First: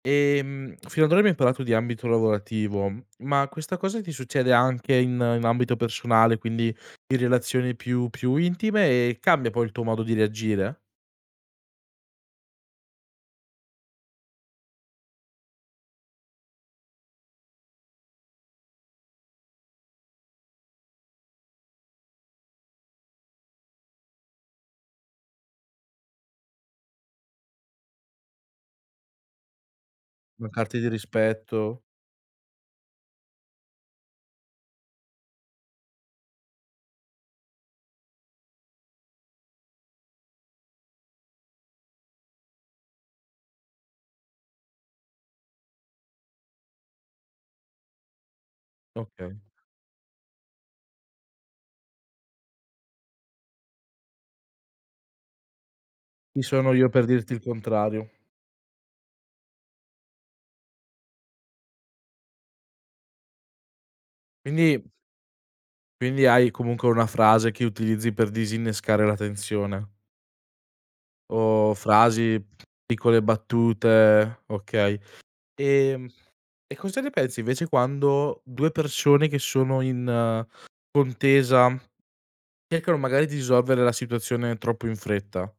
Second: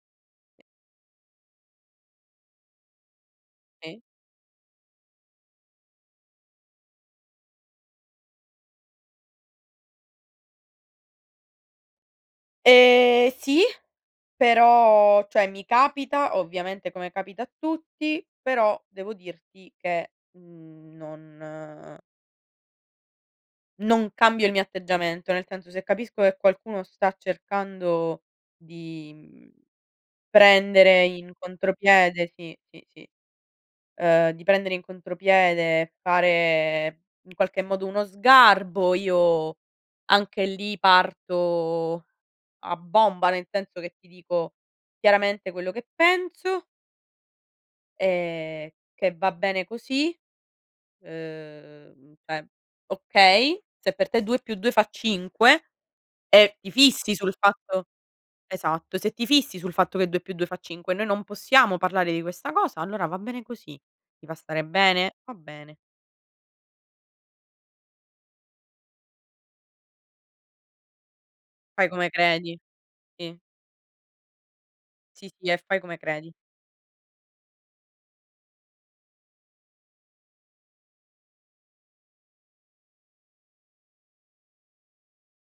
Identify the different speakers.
Speaker 1: Ehm, fino ad ora abbiamo parlato di ambito lavorativo, ma questa cosa
Speaker 2: Sì.
Speaker 1: ti succede anche in in ambito personale, quindi in relazioni più più intime e cambia poi il tuo modo di reagire?
Speaker 2: Ehm, sì, però cioè mi capita ovviamente come capita a tutti, però devo dirti che, mhmm, non non cambio il mio atteggiamento, nel senso se capisco che qualcuno sta cercando di, mhmm,
Speaker 1: Mancarti di
Speaker 2: prendere in
Speaker 1: rispetto
Speaker 2: contropiede sì, sì, sì, uhm, di prendere in contropiede, fare in qualche modo uno sgarbo, io anche lì parto a bomba. Nel senso che ti dico chiaramente quello che penso e che va
Speaker 1: Okay.
Speaker 2: bene così. Uhm, cioè, okay, se per te 2+2 fa 5
Speaker 1: Chi
Speaker 2: e ti
Speaker 1: sono io per
Speaker 2: fissi
Speaker 1: dirti
Speaker 2: sul
Speaker 1: il
Speaker 2: fatto
Speaker 1: contrario.
Speaker 2: esatto, se ti fissi sul fatto che 2+2 fa 5 noi non possiamo parlare di questa cosa, allora va bene così. Ti fa stare
Speaker 1: Quindi
Speaker 2: bene? Va bene.
Speaker 1: quindi hai comunque una frase che utilizzi per disinnescare la tensione? O
Speaker 2: Fai come
Speaker 1: frasi,
Speaker 2: credi.
Speaker 1: piccole
Speaker 2: Sì
Speaker 1: battute, okay.
Speaker 2: Sì, sì, e fai come
Speaker 1: Ehm,
Speaker 2: credi.
Speaker 1: e cosa ne pensi invece quando 2 persone che sono in contesa, cercano magari di risolvere la situazione troppo in fretta?